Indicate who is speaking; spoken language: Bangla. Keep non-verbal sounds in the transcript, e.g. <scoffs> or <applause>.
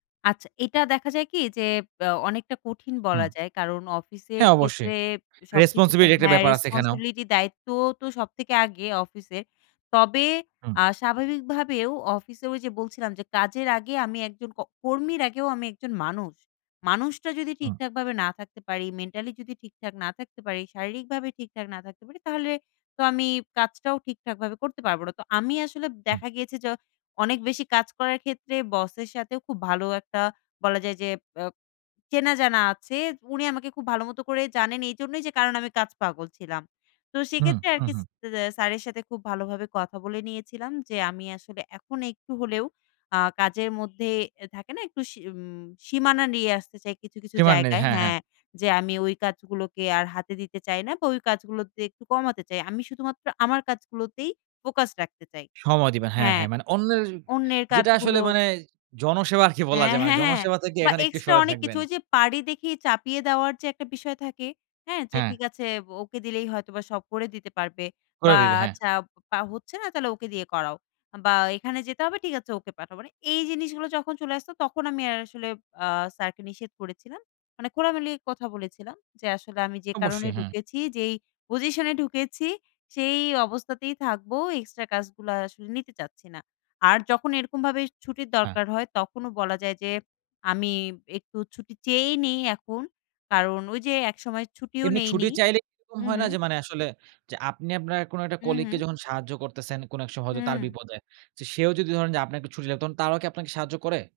Speaker 1: আচ্ছা এইটা দেখা যায় কি? যে ব্যা অনেকটা কঠিন
Speaker 2: হুম।
Speaker 1: বলা যায়। কারণ অফিসের
Speaker 2: হ্যাঁ, অবশ্যই।
Speaker 1: ক্ষেত্রে সবকিছুতে
Speaker 2: রেসপনসিবিলিটি র একটা
Speaker 1: হ্যাঁ,
Speaker 2: ব্যাপার আছে এখানেও।
Speaker 1: রেসপনসিবিলিটি দায়িত্ব তো সব থেকে আগে, অফিসের। তবে
Speaker 2: হুম।
Speaker 1: আ স্বাভাবিকভাবেও অফিসে ওইযে বলছিলাম যে, "কাজের আগে আমি একজন ক কর্মীর আগেও আমি একজন মানুষ। মানুষটা যদি
Speaker 2: হুম।
Speaker 1: ঠিকঠাকভাবে না থাকতে পারি, মেন্টালি যদি ঠিকঠাক না থাকতে পারি, শারীরিকভাবে ঠিকঠাক না থাকতে পারি তাহলে তো আমি কাজটাও ঠিকঠাকভাবে করতে পারবো না।" তো আমি আসলে
Speaker 2: হুম।
Speaker 1: দেখা গিয়েছে য অনেক বেশি কাজ করার ক্ষেত্রে বসের সাথেও খুব ভালো একটা বলা যায় যে অ্যা চেনা জানা আছে। উনি আমাকে খুব ভালো মতো করেই জানেন এইজন্যই যে কারণ আমি কাজ পাগল ছিলাম। তো
Speaker 2: হুম,
Speaker 1: সেক্ষেত্রে আর
Speaker 2: হুম,
Speaker 1: কিস
Speaker 2: হুম।
Speaker 1: দ্যা স্যারের সাথে খুব ভালোভাবে কথা বলে নিয়েছিলাম যে, "আমি আসলে এখন একটু হলেও আ কাজের মধ্যে" এ থাকে না? "একটু সী উম সীমানা নিয়ে আসতে চাই কিছু, কিছু
Speaker 2: সীমানা নি
Speaker 1: জায়গায়
Speaker 2: হ্যাঁ, হ্যাঁ।
Speaker 1: হ্যাঁ যে আমি ওই কাজগুলোকে আর হাতই দিতে চাই না বা, ওই কাজগুলোতে একটু কমাতে চাই। আমি শুধুমাত্র আমার কাজগুলোতেই ফোকাস রাখতে চাই।"
Speaker 2: সময় দিবেন। হ্যাঁ,
Speaker 1: হ্যাঁ।
Speaker 2: হ্যাঁ, মানে অন্যের
Speaker 1: অন্যের
Speaker 2: যেটা
Speaker 1: কাজগুলো
Speaker 2: আসলে মানে <scoffs> জনসেবা আরকি
Speaker 1: অ্যা
Speaker 2: বলা যায়, মানে
Speaker 1: হ্যাঁ, হ্যাঁ।
Speaker 2: জনসেবা থেকে
Speaker 1: বা
Speaker 2: এখানে একটু
Speaker 1: এক্সট্রা
Speaker 2: সরে
Speaker 1: অনেক কিছু
Speaker 2: থাকবেন।
Speaker 1: ওইযে পারি দেখে চাপিয়ে দেওয়ার যে একটা বিষয় থাকে, হ্যাঁ? যে,
Speaker 2: হ্যাঁ।
Speaker 1: "ঠিক আছে বো ওকে দিলেই হয়তোবা সব করে দিতে পারবে
Speaker 2: করে
Speaker 1: বা,
Speaker 2: দিবে। হ্যাঁ।
Speaker 1: আচ্ছা বা হচ্ছে না? তাহলে ওকে দিয়ে করাও। বা, এইখানে যেতে হবে, ঠিক আছে, ওকে পাঠাও।" মানে এই জিনিসগুলা যখন চলে আসতো, তখন আমি আর আসলে আ স্যারকে নিষেধ করেছিলাম। মানে খোলামেলা কথা বলেছিলাম যে, "আসলে আমি যে কারণে
Speaker 2: অবশ্যই, হ্যাঁ।
Speaker 1: ঢুকেছি, যেই পজিশনে ঢুকেছি, সেই অবস্থাতেই থাকবো। এক্সট্রা কাজগুলা আর আসলে নিতে চাচ্ছি না।" আর যখন এরকমভাবে ছুটির
Speaker 2: হ্যাঁ।
Speaker 1: দরকার হয়, তখনও বলা যায় যে আমি একটু ছুটি চেয়েই নিই এখন। কারণ ওইযে একসময় ছুটিও
Speaker 2: এমনি ছুটি
Speaker 1: নেইনি
Speaker 2: চাইলে এরকম
Speaker 1: হু,
Speaker 2: হয়
Speaker 1: হু।
Speaker 2: না? যে মানে আসলে যে আপনি আপনার কোন একটা
Speaker 1: হু,
Speaker 2: কলিগকে
Speaker 1: হু।
Speaker 2: যখন সাহায্য করতেছেন কোন এক স হয়তো তার
Speaker 1: হুম।
Speaker 2: বিপদে। চে সেও যদি ধরেন যে আপনাকে ছুটি লা তখন তারাও কি আপনাকে সাহায্য করে?